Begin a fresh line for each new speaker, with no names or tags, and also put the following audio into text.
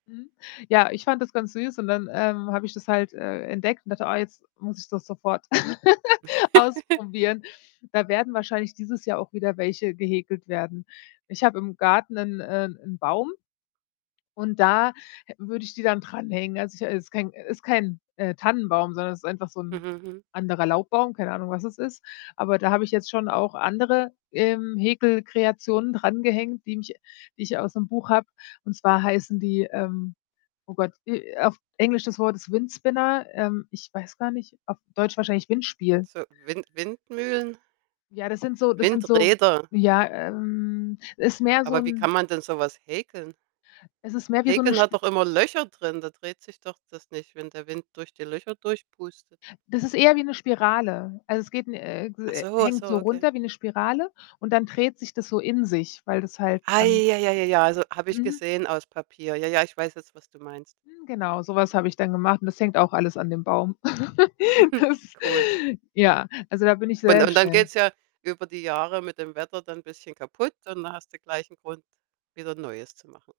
Mhm. Ja, ich fand das ganz süß und dann, ähm, habe ich das halt, äh, entdeckt und dachte: „Ah, jetzt muss ich das sofort ausprobieren.“ Da werden wahrscheinlich dieses Jahr auch wieder welche gehäkelt werden. Ich habe im Garten 'nen äh, 'n Baum und da hä würde ich die dann dranhängen. Also, ich es ist kein äh, ist kein, äh, Tannenbaum, sondern es ist einfach so
Mhm.
'n
Mhm.
anderer Laubbaum, keine Ahnung, was es ist. Aber da habe ich jetzt schon auch andere, ähm, Häkelkreationen drangehängt, die mich die ich aus 'nem Buch habe, und zwar heißen die ähm, oh Gott, äh, auf Englisch das Wort ist Windspinner, ähm, ich weiß gar nicht, auf Deutsch wahrscheinlich Windspiel.
So Wind Windmühlen
Ja, das sind so das sind so
Windräder.
ja, ähm, es ist mehr so
Aber wie
'n
kann man denn so was häkeln?
Es ist mehr wie so 'ne
Häkeln hat
Sp
doch immer Löcher drin? Da dreht sich doch das nicht, wenn der Wind durch die Löcher durchpustet.
Das ist eher wie 'ne Spirale. Also, es geht n äh, ges
Ach
äh,
so, ach
hängt
so,
so
okay.
runter wie 'ne Spirale und dann dreht sich das so in sich, weil das halt
Ah
dann
ja, ja, ja, ja, also, habe ich
Mhm.
gesehen, aus Papier. Ja, ja, ich weiß jetzt, was du meinst.
Hm, genau, sowas habe ich dann gemacht und das hängt auch alles an dem Baum. Das
Cool.
ja, also da bin ich
Und
sehr
und dann
schnell.
geht's ja über die Jahre mit dem Wetter dann 'n bisschen kaputt und dann hast du gleich 'n Grund, wieder 'n neues zu machen.